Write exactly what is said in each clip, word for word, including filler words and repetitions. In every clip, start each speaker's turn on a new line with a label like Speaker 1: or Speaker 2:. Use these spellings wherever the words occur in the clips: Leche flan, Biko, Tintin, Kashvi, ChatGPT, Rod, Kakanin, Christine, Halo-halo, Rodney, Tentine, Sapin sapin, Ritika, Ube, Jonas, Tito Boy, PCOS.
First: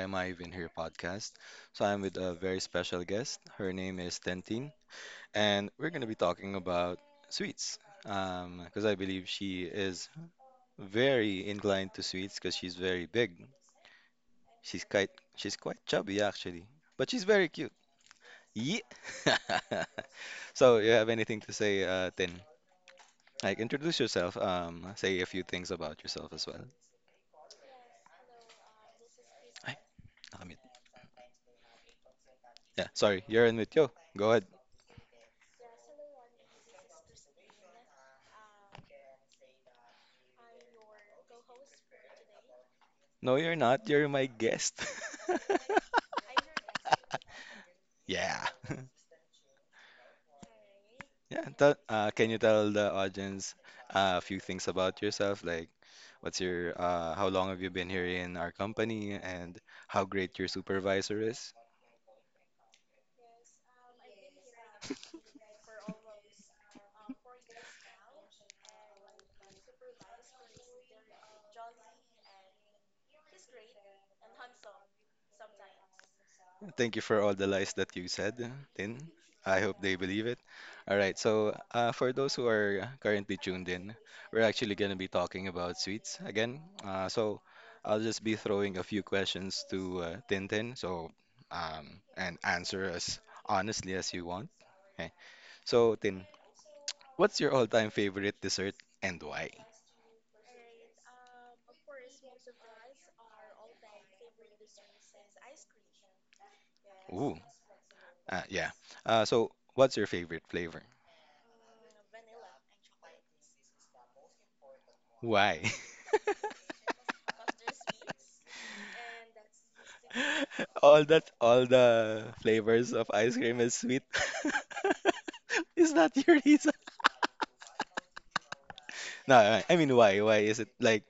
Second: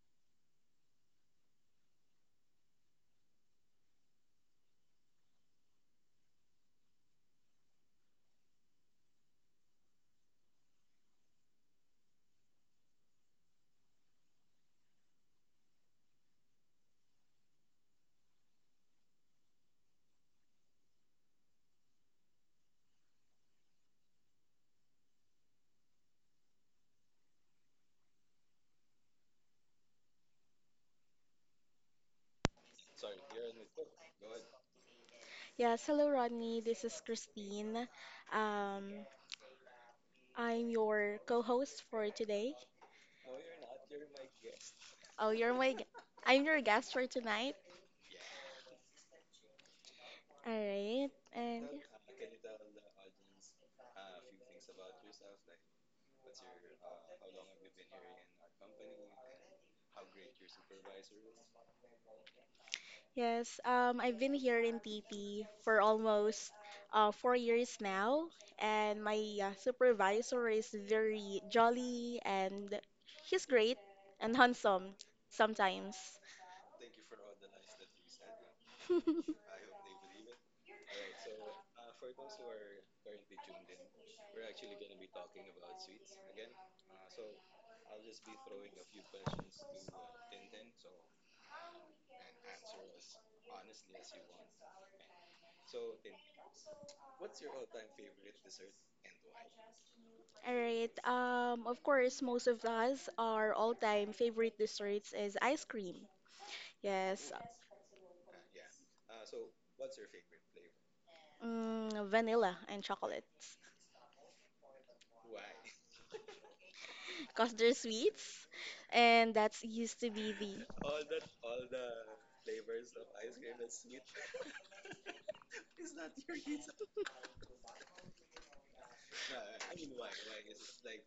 Speaker 1: Am I Even Here podcast. So, I'm with a very special guest. Her name is Tentine, and we're going to be talking about sweets because I believe she is very inclined to sweets because she's very big. She's quite, she's quite chubby, actually, but she's very cute. Yeah. So, you have anything to say, uh, Tin? Like, introduce yourself, um, say a few things about yourself as well. Ay, nakamute. Yeah, sorry, you're in with yo. Go ahead.
Speaker 2: Yes, hello Rodney. This is Christine. Um, I'm your co-host for today.
Speaker 1: No, you're not. You're my guest.
Speaker 2: Oh, you're my gu- I'm your guest for tonight.
Speaker 1: Yeah.
Speaker 2: All right.
Speaker 1: Yeah.
Speaker 2: And
Speaker 1: Tell, uh, can you tell the audience uh, a few things about yourself? Like, what's your, uh, how long have you been here in our company and how great your supervisor is?
Speaker 2: yes, um, I've been here in T P for almost uh, four years now, and my uh, supervisor is very jolly and he's great and handsome sometimes.
Speaker 1: Thank you for all the lies that you said, Tin. I hope they believe it. All right, so uh, for those who are currently tuned in, we're actually going to be talking about sweets again. Uh, so I'll just be throwing a few questions to uh, Tintin, so um, and answer as honestly as you want. Okay. So Tin, what's your all-time favorite dessert and why?
Speaker 2: Alright, um, of course, most of us, our all-time favorite desserts is ice cream. Yes,
Speaker 1: Ooh, uh, yeah. Uh, so what's your favorite flavor?
Speaker 2: mm, vanilla and chocolates.
Speaker 1: Why?
Speaker 2: Because they're sweets, and that's used to be the...
Speaker 1: All that all the flavors of ice cream is sweet. Is that your reason? No, I I mean why? Why is it like?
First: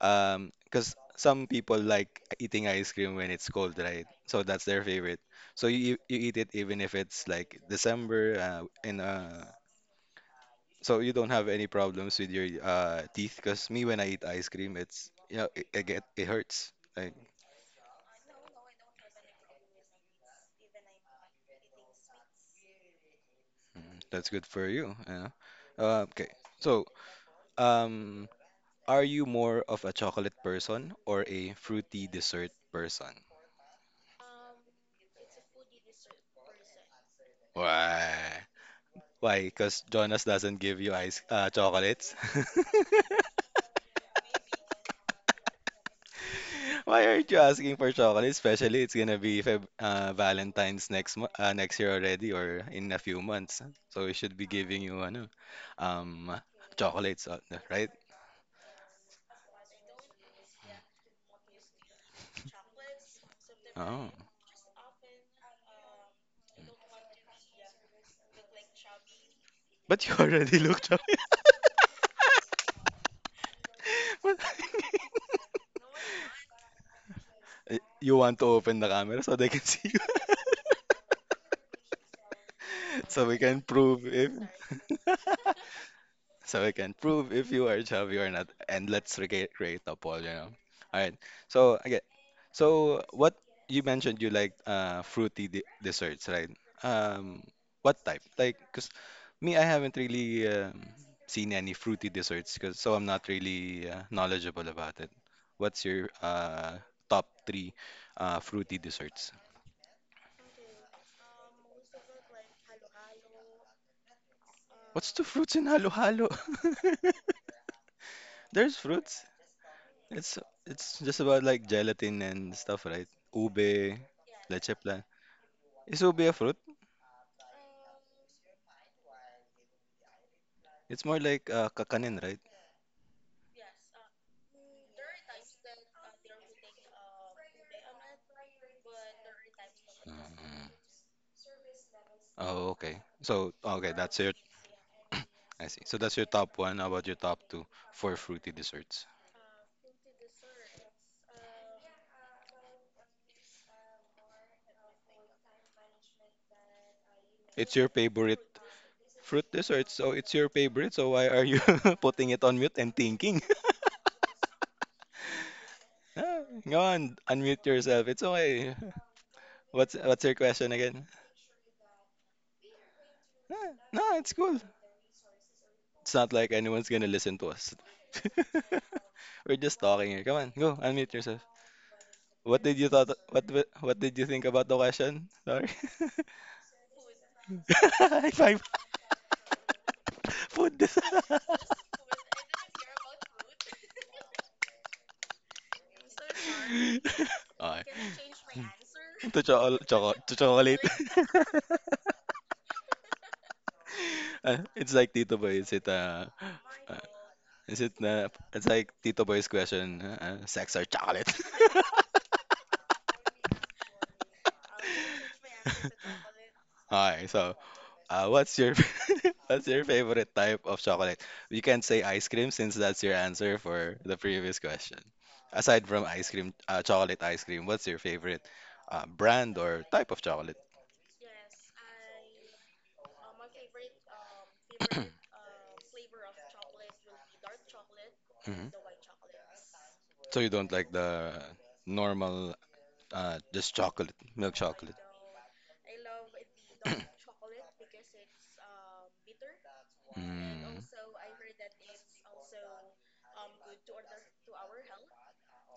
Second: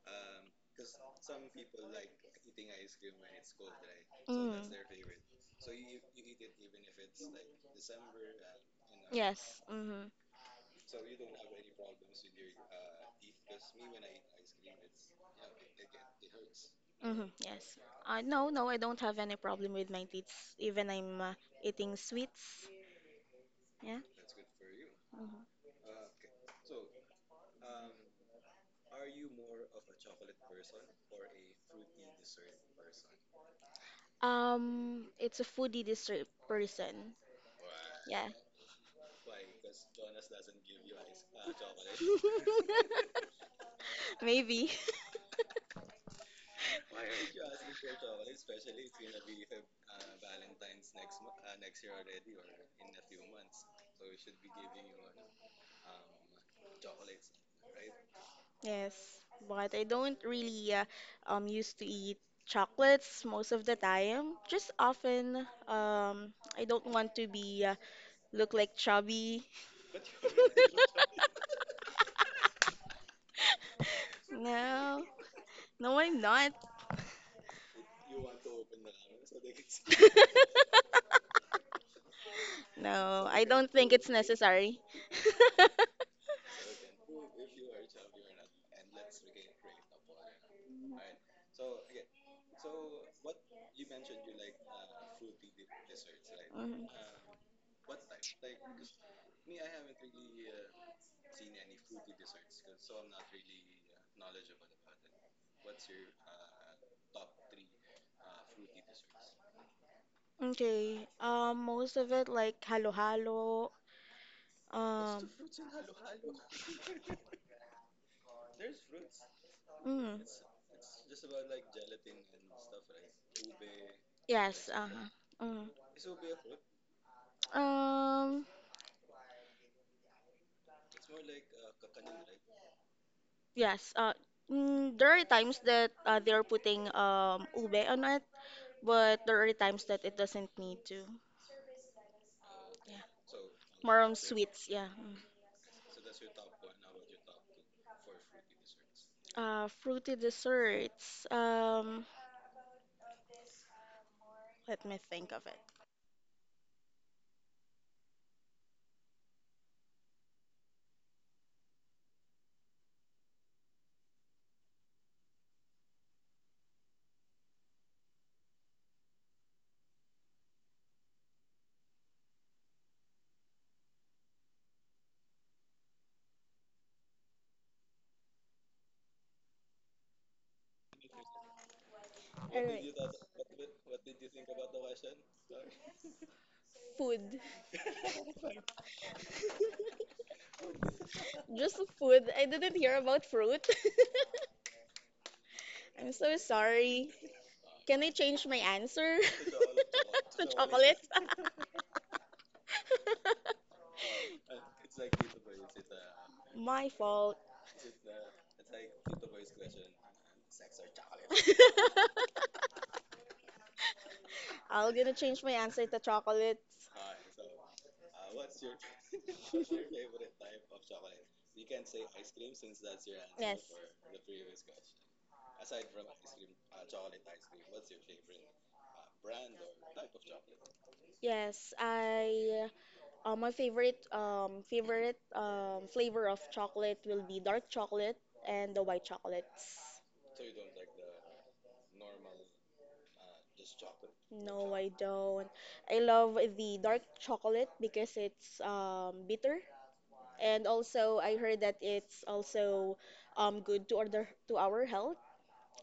Speaker 1: Um, because some people like eating ice cream when it's cold, right? So
Speaker 2: Mm,
Speaker 1: that's their favorite. So you you eat it even if it's like December uh, and uh
Speaker 2: yes, mm-hmm,
Speaker 1: so you don't have any problems with your uh teeth, because me when I eat ice cream it's you know it, it get it hurts. Like,
Speaker 2: mm-hmm, yes. Uh, no, no, I don't have any problem with my teeth, even I'm uh, eating sweets. Yeah.
Speaker 1: mm, that's good for you, you know.
Speaker 2: Mhm.
Speaker 1: Uh, okay. So, um, are you more of a chocolate person or a fruity dessert person?
Speaker 2: Um, it's a foodie dessert person. Yeah.
Speaker 1: Why? Why? Because Jonas doesn't give you ice uh, chocolates.
Speaker 2: Maybe.
Speaker 1: Why aren't you asking for chocolate? Especially, it's gonna be Feb uh, Valentine's next mo uh, next year already, or in a few months. So we should be giving you ano, um, chocolates, uh, right?
Speaker 2: Yes. But I don't really uh, um used to eat chocolates most of the
Speaker 1: Oh,
Speaker 2: time. Just often um I don't want to be uh, look like chubby.
Speaker 1: but you already look chocolate. But-
Speaker 2: No. No, I'm not.
Speaker 1: You want to open the camera so they can see you, so
Speaker 2: No,
Speaker 1: we
Speaker 2: I
Speaker 1: can
Speaker 2: don't think
Speaker 1: prove
Speaker 2: it's
Speaker 1: if.
Speaker 2: necessary.
Speaker 1: So we can prove if you are chubby or not, and let's rega- create a poll, you know. All right. So again, so what, you mentioned you like uh fruity de desserts, right?
Speaker 2: Mm,
Speaker 1: Um, what type? Like, 'cause me, I haven't really um, seen any fruity desserts, 'cause so I'm not really uh, knowledgeable about it. What's your uh top three uh fruity desserts?
Speaker 2: okay. Um most of it like halo-halo.
Speaker 1: What's the
Speaker 2: Um.
Speaker 1: fruits in halo-halo? There's fruits.
Speaker 2: Mm.
Speaker 1: It's it's just about like gelatin and stuff, right? Ube,
Speaker 2: Yes.
Speaker 1: leche plan.
Speaker 2: Uh-huh. Mm.
Speaker 1: Is ube a fruit?
Speaker 2: Um.
Speaker 1: It's more like uh, kakanin, right?
Speaker 2: Yes. Uh. Mm, there are times that uh, they're putting um ube on it, but there are times that it doesn't need to.
Speaker 1: Oh, okay.
Speaker 2: Yeah.
Speaker 1: So, okay,
Speaker 2: More on
Speaker 1: that's your,
Speaker 2: sweets. Yeah. Mm.
Speaker 1: I see. So that's your top one. How about your top two for fruity desserts?
Speaker 2: Uh, fruity desserts. Um. Let me think of it.
Speaker 1: It's your favorite fruit dessert, so it's your favorite. So why are you putting it on mute and thinking? Ah, go on, unmute yourself. It's okay. What's what's your question again? Ah, no, it's cool. It's not like anyone's gonna listen to us. We're just talking here. Come on, go unmute yourself.
Speaker 2: All
Speaker 1: What did
Speaker 2: right.
Speaker 1: you thought? What wa- what did you think about the question? Sorry.
Speaker 2: Food.
Speaker 1: High five. Food.
Speaker 2: Just food. I didn't hear about fruit. I'm so sorry.
Speaker 1: Okay.
Speaker 2: Can I change my answer?
Speaker 1: To chocolate, chocolate, to
Speaker 2: To
Speaker 1: chocolate.
Speaker 2: chocolate?
Speaker 1: Uh, it's like Tito Boy. Is it uh,
Speaker 2: My
Speaker 1: uh
Speaker 2: fault.
Speaker 1: is it uh, it's like Tito Boy's question. Uh, uh, sex or chocolate?
Speaker 2: I'm gonna change my answer to chocolates.
Speaker 1: Alright, so uh, what's your what's your favorite type of chocolate? You can say ice cream since that's your
Speaker 2: Yes.
Speaker 1: answer for the previous question. Aside from ice cream, uh, chocolate ice cream, what's your favorite uh, brand or type of chocolate?
Speaker 2: Yes, I uh, my favorite um favorite um flavor of chocolate will be dark chocolate and
Speaker 1: Hmm.
Speaker 2: the white chocolates.
Speaker 1: So you don't like the normal, uh, just chocolate, milk
Speaker 2: No, I
Speaker 1: chocolate.
Speaker 2: don't. I love the dark chocolate because it's um bitter, and
Speaker 1: Mm.
Speaker 2: also I heard that it's also um good to order to our health.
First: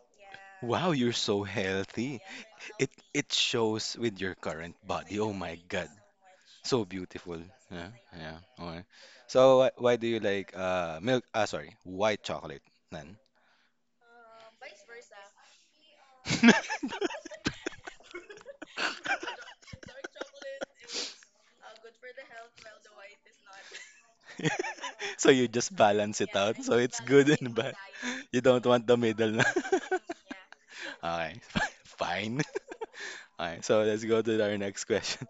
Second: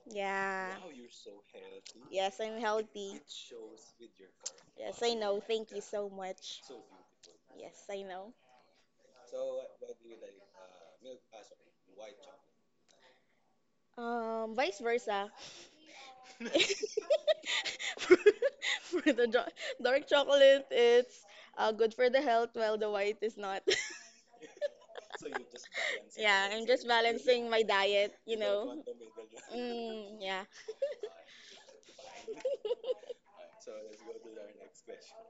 Speaker 2: Yeah.
Speaker 1: Wow, you're so healthy.
Speaker 2: Yes, I'm
Speaker 1: It
Speaker 2: healthy.
Speaker 1: it shows with your current
Speaker 2: Yes, I
Speaker 1: body. Oh
Speaker 2: know.
Speaker 1: my
Speaker 2: Thank you
Speaker 1: God.
Speaker 2: so much.
Speaker 1: So beautiful.
Speaker 2: Yes,
Speaker 1: Yeah,
Speaker 2: I know.
Speaker 1: yeah. Okay. So why, why do you like uh milk? Ah, sorry, white chocolate then.
Speaker 2: Um, vice versa. For, for the jo- dark chocolate, it's uh, good for the health, while the white is not.
Speaker 1: So you just balance it
Speaker 2: Yeah,
Speaker 1: out.
Speaker 2: I'm
Speaker 1: So
Speaker 2: just
Speaker 1: it's good
Speaker 2: balancing
Speaker 1: and
Speaker 2: my
Speaker 1: bad.
Speaker 2: diet, you
Speaker 1: You don't
Speaker 2: know.
Speaker 1: want the middle na.
Speaker 2: Mm, yeah.
Speaker 1: Okay, fine. Okay, so let's go to our next question.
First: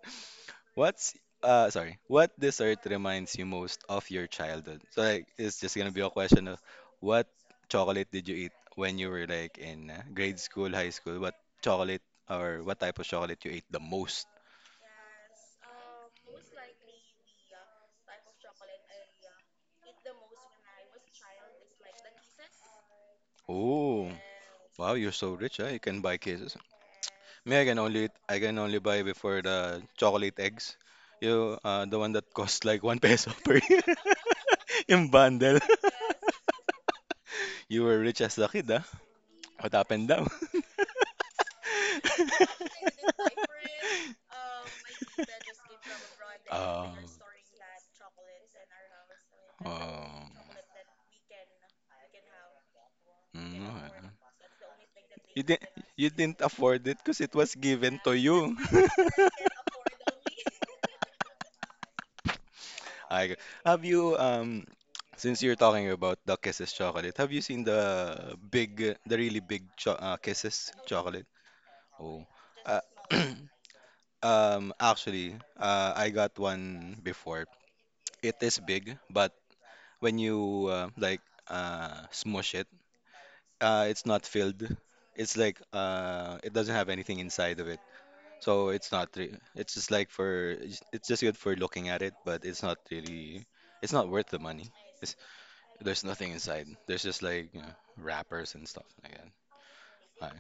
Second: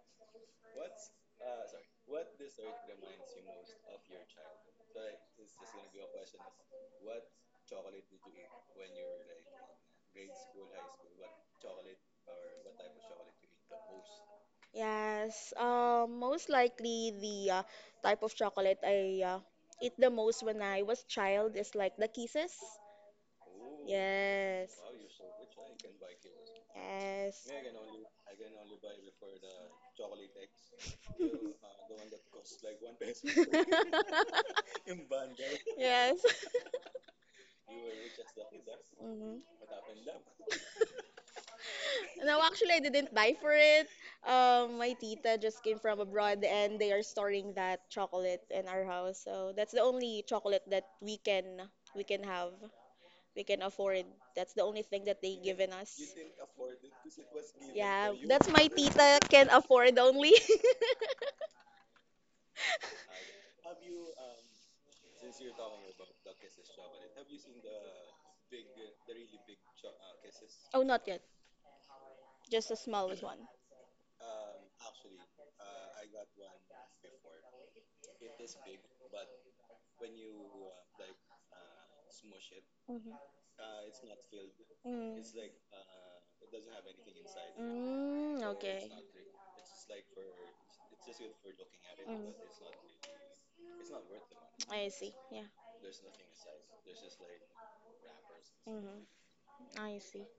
Speaker 1: What's uh sorry, what dessert reminds you most of your childhood? So like it's just gonna be a question of what chocolate did you eat when you were like in uh, grade school, high school? What chocolate or what type of chocolate you ate the most?
Speaker 2: Yes. Um, most likely the uh, type of chocolate I uh, eat the most when I was child is like the Kisses.
Speaker 1: Oh,
Speaker 2: Yes.
Speaker 1: wow, you're so rich, huh? You can buy cases.
Speaker 2: Yes.
Speaker 1: Me, I can only eat- I can only buy before the chocolate eggs. You uh the one that cost like one peso per year in bundle.
Speaker 2: Yes.
Speaker 1: You were rich as a kid, huh?
Speaker 2: Mhm.
Speaker 1: What happened now?
Speaker 2: No, actually, I didn't buy for it. Um, my tita just came from abroad and
Speaker 1: Oh.
Speaker 2: they are storing that chocolate in our house. So that's the only
Speaker 1: Oh.
Speaker 2: chocolate that we can we can have. We can
Speaker 1: Mm.
Speaker 2: afford. That's the only thing that they
Speaker 1: You didn't,
Speaker 2: given us.
Speaker 1: you didn't afford it because it was given
Speaker 2: Yeah,
Speaker 1: to
Speaker 2: that's
Speaker 1: you.
Speaker 2: my tita can afford only.
Speaker 1: I have you um, since you're talking about the Kisses chocolate, have you seen the big, the really big cho uh, Kisses
Speaker 2: Oh, not yet.
Speaker 1: chocolate? Oh.
Speaker 2: Just the
Speaker 1: Uh,
Speaker 2: smallest one.
Speaker 1: um, actually, uh, I got one before. It is big, but when you uh, like uh, smush it,
Speaker 2: Mm-hmm.
Speaker 1: uh, it's not filled.
Speaker 2: Mm.
Speaker 1: It's like uh, it doesn't have anything inside of it,
Speaker 2: Mm,
Speaker 1: so
Speaker 2: okay.
Speaker 1: it's not. Re- it's just like for it's it's just good for looking at it,
Speaker 2: Mm.
Speaker 1: but it's not really. It's not worth the money.
Speaker 2: I see.
Speaker 1: It's,
Speaker 2: Yeah.
Speaker 1: there's nothing inside. There's just like you know, wrappers and stuff like
Speaker 2: Mm-hmm.
Speaker 1: that.
Speaker 2: I see.
Speaker 1: Alright.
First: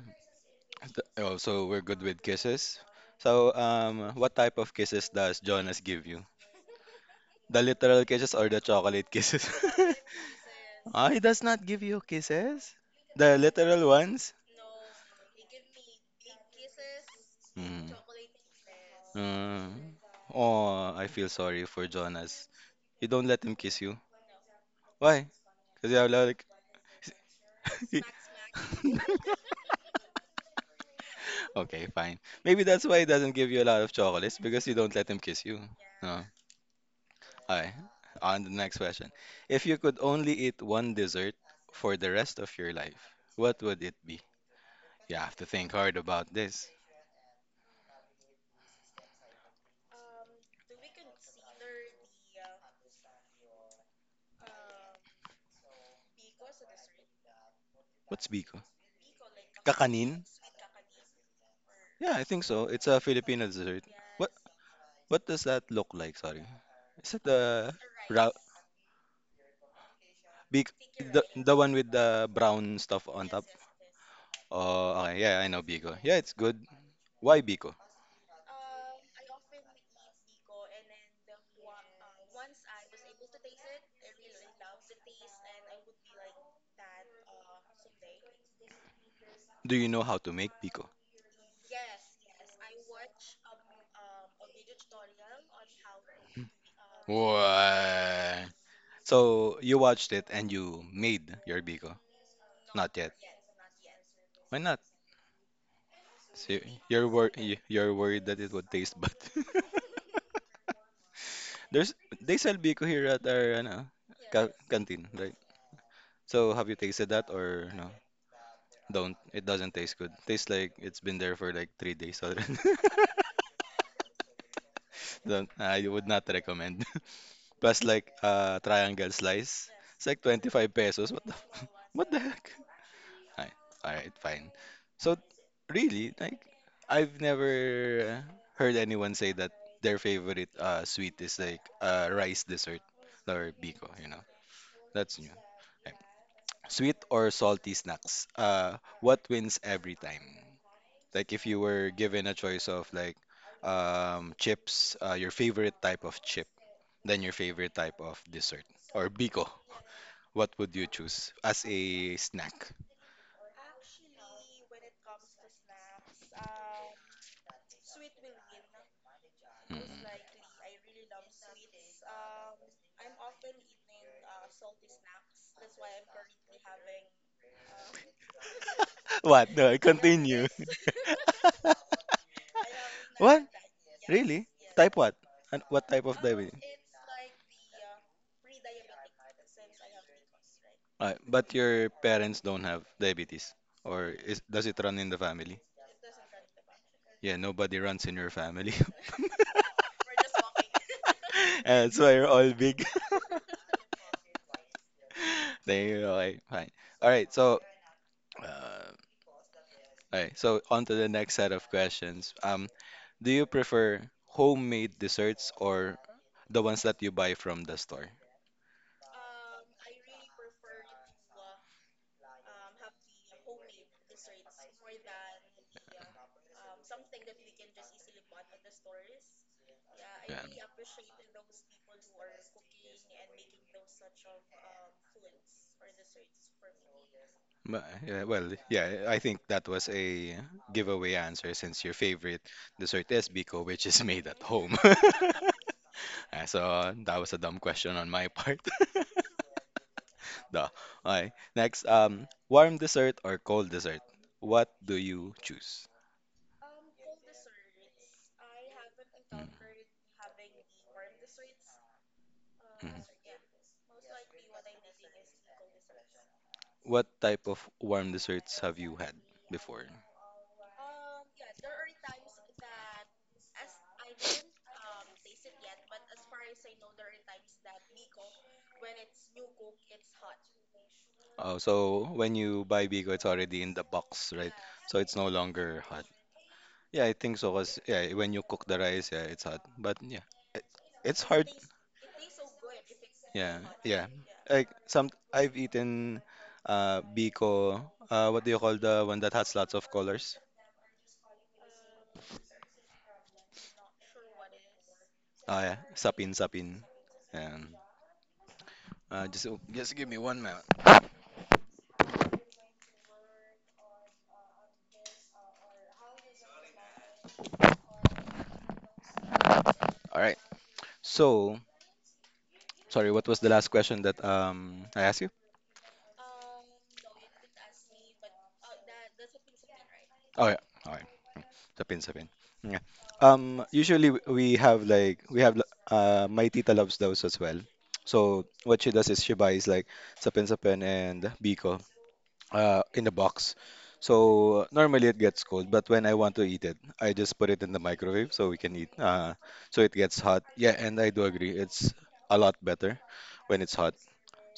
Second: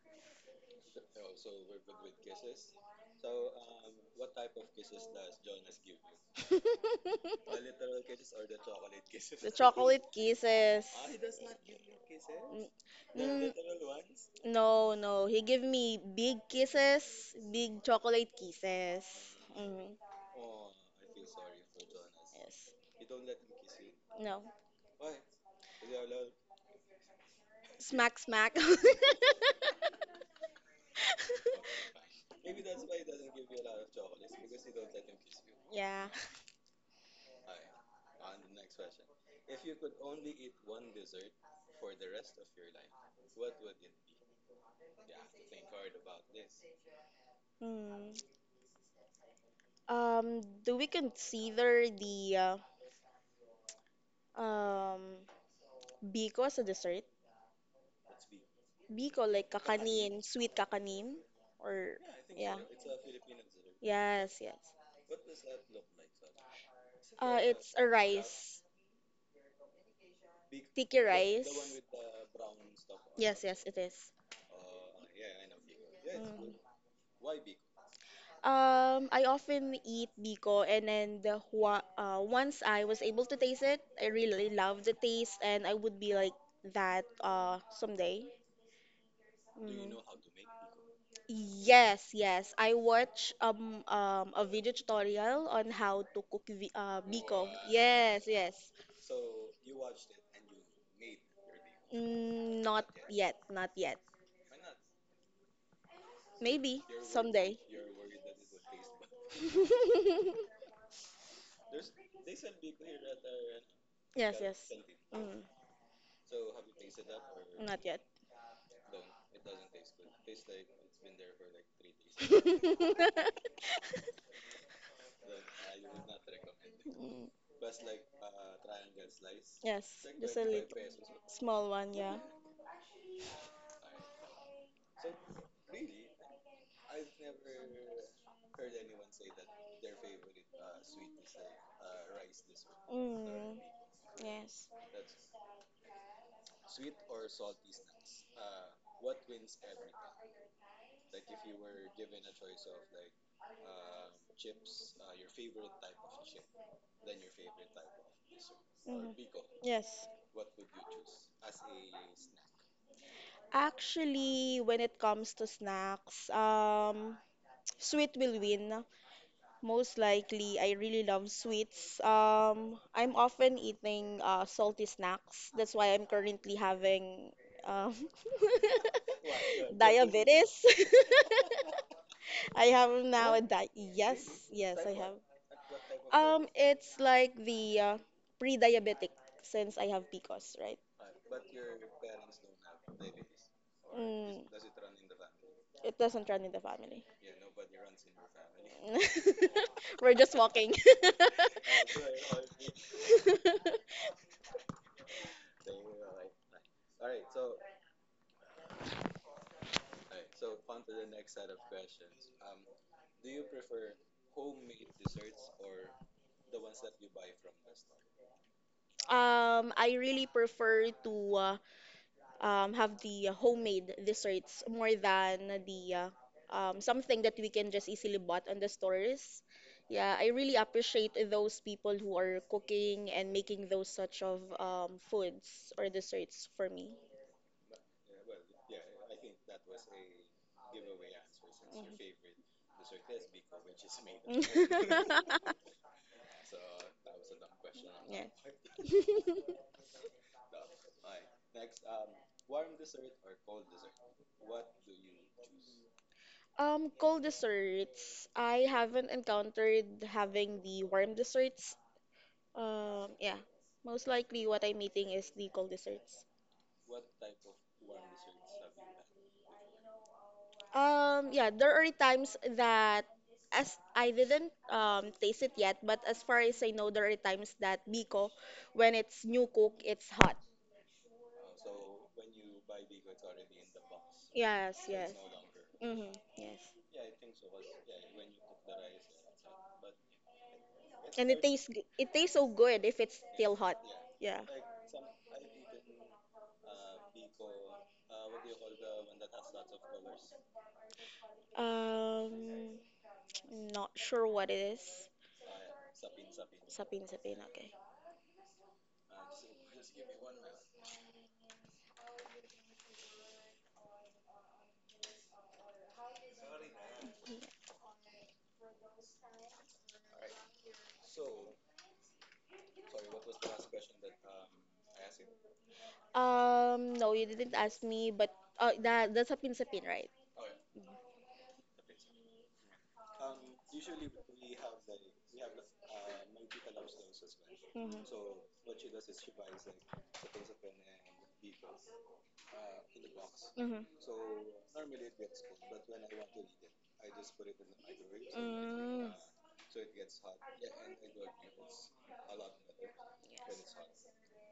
Speaker 1: Th- Oh, so we're good with kisses. So um, what type of kisses does Jonas give you? The literal kisses or the chocolate kisses?
Speaker 2: The chocolate kisses.
Speaker 1: Ah, he does not give you kisses? The
Speaker 2: Mm, mm,
Speaker 1: literal ones?
Speaker 2: no, no. He give me big kisses, big
Speaker 1: Mm.
Speaker 2: chocolate kisses. Mm-hmm.
Speaker 1: Mm. Oh, I feel sorry for Jonas.
Speaker 2: Yes.
Speaker 1: You don't let him kiss you.
Speaker 2: No.
Speaker 1: Why? Because you have like.
Speaker 2: Smack, smack.
Speaker 1: Okay, fine. Maybe that's why he doesn't give you a lot of chocolates because you don't let him kiss you.
Speaker 2: Yeah.
Speaker 1: No. Alright. On to the next question. If you could only eat one dessert for the rest of your life, what would it be? You have to think hard about this.
Speaker 2: Mm. Um, do we consider the uh, um Biko as a dessert?
Speaker 1: What's biko?
Speaker 2: Biko like kakanin,
Speaker 1: Kakanin?
Speaker 2: sweet kakanin, or
Speaker 1: Yeah, I think
Speaker 2: yeah,
Speaker 1: so. It's a Filipino dessert. What
Speaker 2: yes, yes.
Speaker 1: what does that look like? Sorry. Is it
Speaker 2: Uh,
Speaker 1: the
Speaker 2: it's a
Speaker 1: ra
Speaker 2: rice,
Speaker 1: big,
Speaker 2: sticky
Speaker 1: the, the one
Speaker 2: rice.
Speaker 1: with the brown stuff on top?
Speaker 2: Yes, yes, it is.
Speaker 1: Oh, okay. Yeah, I know Biko. Yeah, it's
Speaker 2: Mm.
Speaker 1: good. Why Biko?
Speaker 2: Um, I often eat biko, and then the hua, uh, once I was able to taste it, I really love the taste, and I would be like that uh someday.
Speaker 1: Do you
Speaker 2: Mm.
Speaker 1: know how to make Biko?
Speaker 2: Yes, yes. I watch um um a video tutorial on how to cook vi uh biko. Yes,
Speaker 1: What?
Speaker 2: yes.
Speaker 1: So you watched it and you made your Biko?
Speaker 2: Mm, not
Speaker 1: Not yet.
Speaker 2: yet, not yet.
Speaker 1: Why not? So
Speaker 2: Maybe
Speaker 1: you're wor
Speaker 2: someday.
Speaker 1: you- you're worried that it would taste bad. There's they sell Biko here at our ano,
Speaker 2: Yes,
Speaker 1: ca
Speaker 2: yes.
Speaker 1: canteen, right?
Speaker 2: Mm,
Speaker 1: So have you tasted that or
Speaker 2: not
Speaker 1: no?
Speaker 2: yet.
Speaker 1: Don't. It doesn't taste good. Tastes like it's been there for like three days already. Don't. I would not recommend.
Speaker 2: Mm.
Speaker 1: Plus like uh triangle slice. It's
Speaker 2: Yes,
Speaker 1: like
Speaker 2: just a little
Speaker 1: twenty-five pesos. What the
Speaker 2: small one,
Speaker 1: what
Speaker 2: yeah.
Speaker 1: the heck? All right, all right, fine. So really, like I've never heard anyone say that their favorite uh sweet is like uh rice dessert or
Speaker 2: Mm,
Speaker 1: biko, you know.
Speaker 2: yes.
Speaker 1: That's new. Okay. Sweet or salty snacks? Uh, what wins every time? Like if you were given a choice of like um, chips, uh, your favorite type of chip, then your favorite type of dessert or
Speaker 2: Mhm.
Speaker 1: biko,
Speaker 2: Yes.
Speaker 1: what would you choose as a snack?
Speaker 2: Actually, when it comes to snacks, um, sweet will win.
Speaker 1: Mm.
Speaker 2: Most likely, I really love sweets. Um, I'm often eating uh, salty snacks. That's why I'm currently having um,
Speaker 1: What? No, continue.
Speaker 2: diabetes. I have now a
Speaker 1: What?
Speaker 2: di yes,
Speaker 1: Really?
Speaker 2: yes,
Speaker 1: Type
Speaker 2: I have.
Speaker 1: what? And what type of
Speaker 2: Um,
Speaker 1: diabetes?
Speaker 2: it's like the uh, pre-diabetic since I have P C O S, right?
Speaker 1: Uh, but your parents don't have diabetes, or is,
Speaker 2: Mm.
Speaker 1: does it run in the family?
Speaker 2: It doesn't run in the family.
Speaker 1: Yeah, nobody runs in your family.
Speaker 2: We're just walking.
Speaker 1: And so you're all big. There you go. Like, fine. All right. So, uh, all right. So, on to the next set of questions. Um, do you prefer homemade desserts or the ones that you buy from the store?
Speaker 2: um, I really prefer to uh, um, have the homemade desserts more than the uh, um, something that we can just easily bought on the stores. Yeah, I
Speaker 1: Yeah.
Speaker 2: really appreciate those people who are cooking and making those such of um, foods or desserts for me.
Speaker 1: Ma- yeah, well, yeah, I think that was a giveaway answer since your favorite dessert is Biko, which is made at
Speaker 2: Mhm.
Speaker 1: home. Ah, so that was a dumb question on
Speaker 2: Yeah.
Speaker 1: my part. Duh. Okay. Next, um, warm dessert or cold dessert? What do you choose?
Speaker 2: Um, cold desserts. I haven't
Speaker 1: Mm,
Speaker 2: encountered having the warm desserts.
Speaker 1: mhm.
Speaker 2: Um, yeah. Most likely what I'm eating is the cold desserts.
Speaker 1: What type of warm desserts have you had before?
Speaker 2: Um, yeah, there are times that as I didn't um taste it yet, but as far as I know, there are times that Biko, when it's new cook, it's hot.
Speaker 1: Oh, so when you buy Bigo, it's already in the box, right?
Speaker 2: Yes,
Speaker 1: So
Speaker 2: yes.
Speaker 1: it's no longer hot.
Speaker 2: Mm-hmm, yes.
Speaker 1: Yeah, I think so. Cause yeah, when you cook the rice, yeah, it's hot. But yeah, it, it's
Speaker 2: And it
Speaker 1: hard.
Speaker 2: tastes g- it tastes so good if it's still
Speaker 1: Yeah,
Speaker 2: hot.
Speaker 1: yeah.
Speaker 2: Yeah.
Speaker 1: Like some I've eaten uh biko. Uh, what do you call the one that has lots of colors?
Speaker 2: Um. Not sure what it is.
Speaker 1: Oh yeah, sapin sapin.
Speaker 2: Sapin sapin,
Speaker 1: And
Speaker 2: okay.
Speaker 1: uh, just just give me one minute. All right. So sorry, what was the last question that um, I asked you?
Speaker 2: Um, no, you didn't ask me, but oh, that that's sapin sapin, right?
Speaker 1: Oh yeah. All right. Sapin sapin. Yeah. Um. Usually w- we have like we have l- uh my tita loves those as well. So
Speaker 2: Mm-hmm.
Speaker 1: what she does is she buys like sapin sapin and biko. Uh, in a box.
Speaker 2: Mm-hmm.
Speaker 1: So normally it gets cold, but when I want to eat it, I just put it in the microwave so we can eat.
Speaker 2: Mm.
Speaker 1: Uh, so it gets hot. Yeah, and I do agree. It's a lot better when it's hot.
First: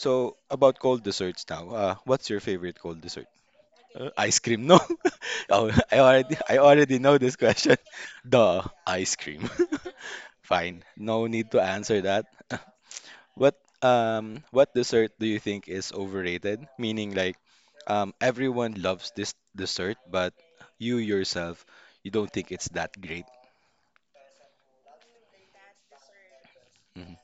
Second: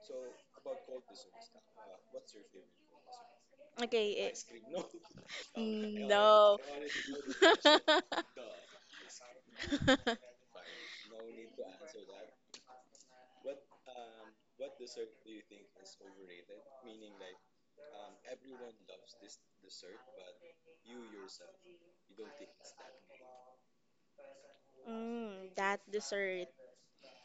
Speaker 1: So about cold desserts now. Uh, what's your favorite cold dessert? Uh,
Speaker 2: Okay.
Speaker 1: ice
Speaker 2: It,
Speaker 1: cream, no? Oh, I
Speaker 2: mm,
Speaker 1: already I
Speaker 2: no.
Speaker 1: already know this question. Duh, ice cream. Fine. No need to answer that. What um what dessert do you think is overrated? Meaning like um everyone loves this dessert, but you yourself you don't think it's that great.
Speaker 2: Mm, that dessert.
Speaker 1: Mhm.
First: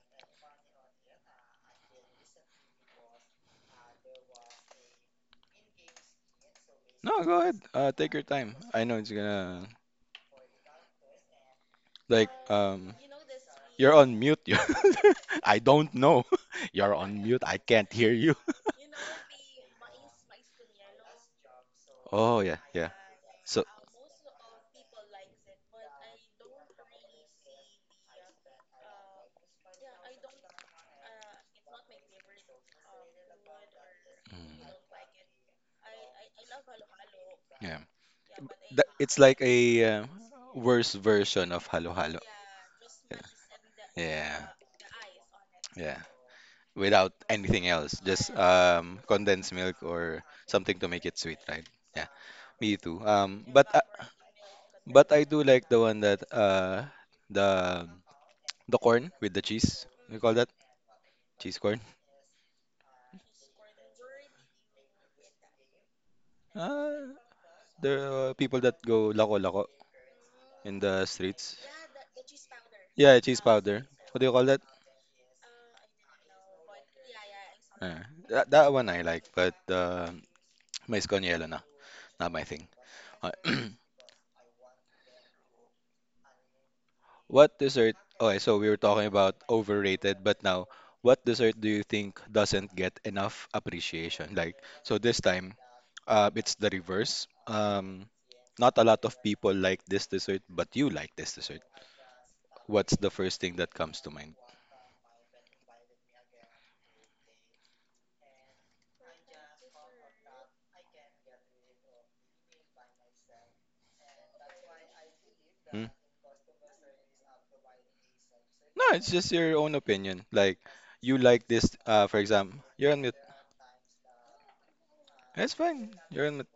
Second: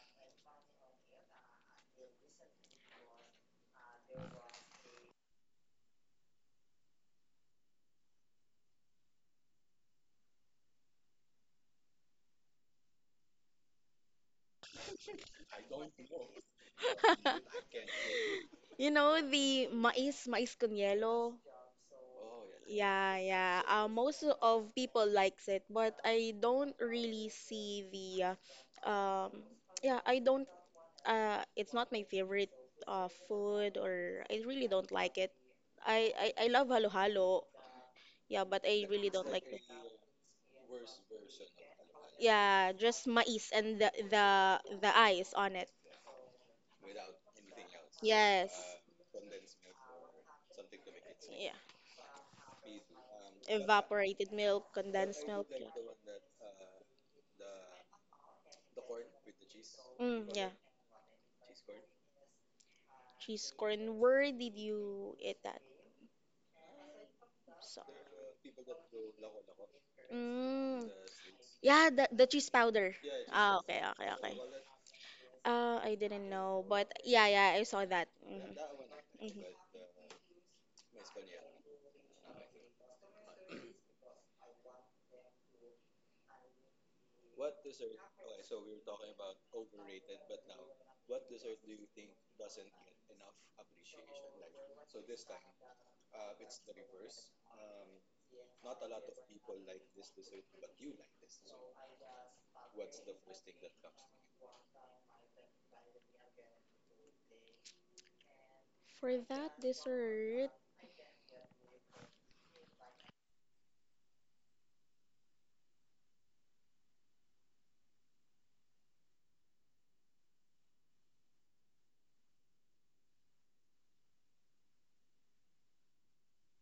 Speaker 1: No, go ahead. Uh, take your time. I know it's gonna like um you're on mute. I don't know. You're on mute. I can't hear you.
Speaker 2: You know the mais mais con hielo.
Speaker 1: Oh, yeah, yeah.
Speaker 2: Yeah, yeah.
Speaker 1: So
Speaker 2: Uh, most of people likes it, but I don't really see the, uh, um, yeah, I don't. Uh, it's not my favorite uh, food, or I
Speaker 1: mm,
Speaker 2: really don't like it. I I, I love halo halo,
Speaker 1: yeah,
Speaker 2: yeah, but I
Speaker 1: that,
Speaker 2: really
Speaker 1: it's
Speaker 2: don't
Speaker 1: like
Speaker 2: like.
Speaker 1: a uh, worse version of Halo Halo.
Speaker 2: Yeah, just mais and the the
Speaker 1: Yeah.
Speaker 2: the ice on it.
Speaker 1: Yeah. Without anything else, just
Speaker 2: Yes,
Speaker 1: um condensed milk or something to make it sweet,
Speaker 2: yeah.
Speaker 1: right? Yeah. Me too. Um but uh,
Speaker 2: Evaporated milk,
Speaker 1: but I
Speaker 2: condensed
Speaker 1: do
Speaker 2: milk.
Speaker 1: like the one that uh the the corn with the cheese. You
Speaker 2: Mm,
Speaker 1: call
Speaker 2: yeah.
Speaker 1: that cheese corn?
Speaker 2: Cheese corn. Where did you eat that?
Speaker 1: Uh,
Speaker 2: So.
Speaker 1: the people that go lako lako in
Speaker 2: Mm.
Speaker 1: the streets.
Speaker 2: Yeah, the the cheese powder.
Speaker 1: Yeah, cheese
Speaker 2: Ah, okay,
Speaker 1: powder.
Speaker 2: okay,
Speaker 1: What do you
Speaker 2: okay.
Speaker 1: call that?
Speaker 2: Uh, I didn't know, but yeah, yeah, I saw
Speaker 1: Uh,
Speaker 2: that. Hmm.
Speaker 1: that that one I like, but
Speaker 2: Hmm.
Speaker 1: uh, my sconielo na. Not my thing. Uh, what dessert? Okay, so we were talking about overrated, but now, what dessert do you think doesn't get enough appreciation? Like, so this time, uh, it's the reverse. Um, not a lot of people like this dessert, but you like this dessert. What's the first thing that comes to mind?
Speaker 2: For that dessert,
Speaker 1: Hmm? No, it's just your own opinion. Like, you like this, uh, for example, you're on mute. That's fine. You're on mute.